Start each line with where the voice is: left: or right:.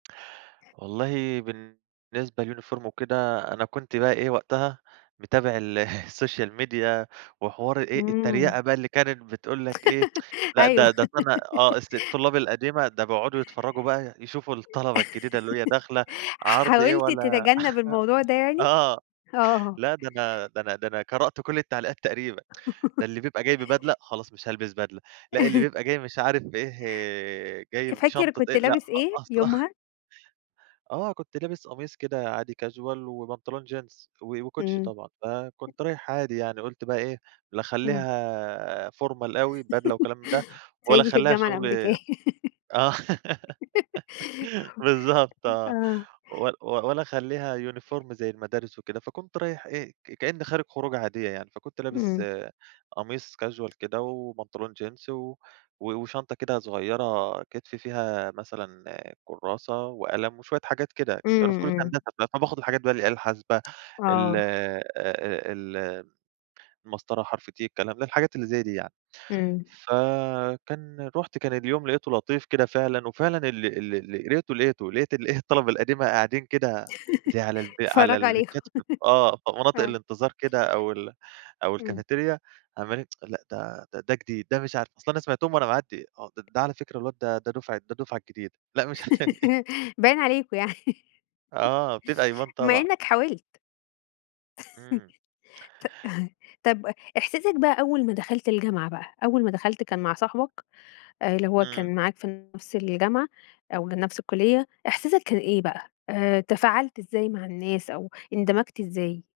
right: والله بالنسبة للuniform وكده، أنا كنت بقى إيه وقتها متابع الsocial media، وحوار إيه
left: إمم.
right: التريقة بقى اللي كانت بتقول لك إيه، لأ
left: أيوه.
right: ده ده أصل أنا، آه، أصل الطلاب القديمة ده بيقعدوا يتفرجوا بقى، يشوفوا الطلبة الجديدة اللي هي داخلة، عرْض إيه
left: حاولت
right: ولا،
left: تتجنب الموضوع ده يعني؟
right: آه،
left: آه.
right: لأ ده أنا، ده أنا، ده أنا قرأت كل التعليقات تقريبًا. ده اللي بيبقى جاي ببدلة، خلاص مش هالبس بدلة، لأ، اللي بيبقى جاي مش عارف بإيه، جاي
left: فاكر
right: بشنطة
left: كنت
right: إيه، لأ
left: لابس
right: خ
left: إيه
right: أصل.
left: يومها؟
right: آه، كنت لابس قميص كده عادي casual، وبنطلون jeans، و وكوتش
left: إمم.
right: طبعًا. فكنت رايح عادي يعني، قُلت بقى إيه لا
left: آه.
right: أخلّيها formal أوي، بدلة وكلام من ده، ولا
left: صعيدي في
right: أخلّيها
left: الجامعة الأمريكية.
right: شغل. آه، بالضبط آه.
left: آه.
right: ول ول ولا أخلّيها uniform زي المدارس وكده. فكنت رايح إيه، ك كأن خارج خروجة عادية يعني، فكنت لابس
left: إمم.
right: قميص casual كده، وبنطلون jeans، و و وشنطة كده صغيرة كِتف، فيها مثلًا كراسة وقلم وشوية حاجات كده. كنت أنا
left: إمم،
right: في كُلِّية
left: إمم.
right: هندسة، فباخد الحاجات بقى، الآلة الحاسبة، ال
left: آه.
right: ال المسطرة حرف T، الكلام ده، الحاجات اللي زي دي يعني.
left: إمم.
right: فكان رُحت، كان اليوم لقيته لطيف كده فعلًا، وفعلًا ال ال لقيته، لقيت الإيه الطلبة القديمة قاعدين كده زي على الب على
left: بيتفرجوا عليكم
right: البنشات. آه، في مناطق
left: آه.
right: الانتظار كده، أو ال أو
left: إمم.
right: الcafetaria، عمّالين لأ ده، ده جديد، ده مش عارف، أصل أنا سمعتهم وأنا معدّي، آه، ده على فكرة الواد ده، ده دفعة ده الدفعة الجديدة. لأ مش
left: باين عليكم يعني.
right: آه بتبقى [unintelligible]
left: بما
right: طبعًا.
left: إنك حاولت.
right: إمم.
left: ط طَب إحساسك بقى أول ما دخَلت الجامعة بقى، أول ما دخَلت كان مع صاحبك اللي هو
right: إمم.
left: كان معاك في نفْس الجامعة أو نفْس الكُلِّية، إحساسك كان إيه بقى، آآ تفاعلت إزاي مع الناس أو اندمجت إزاي؟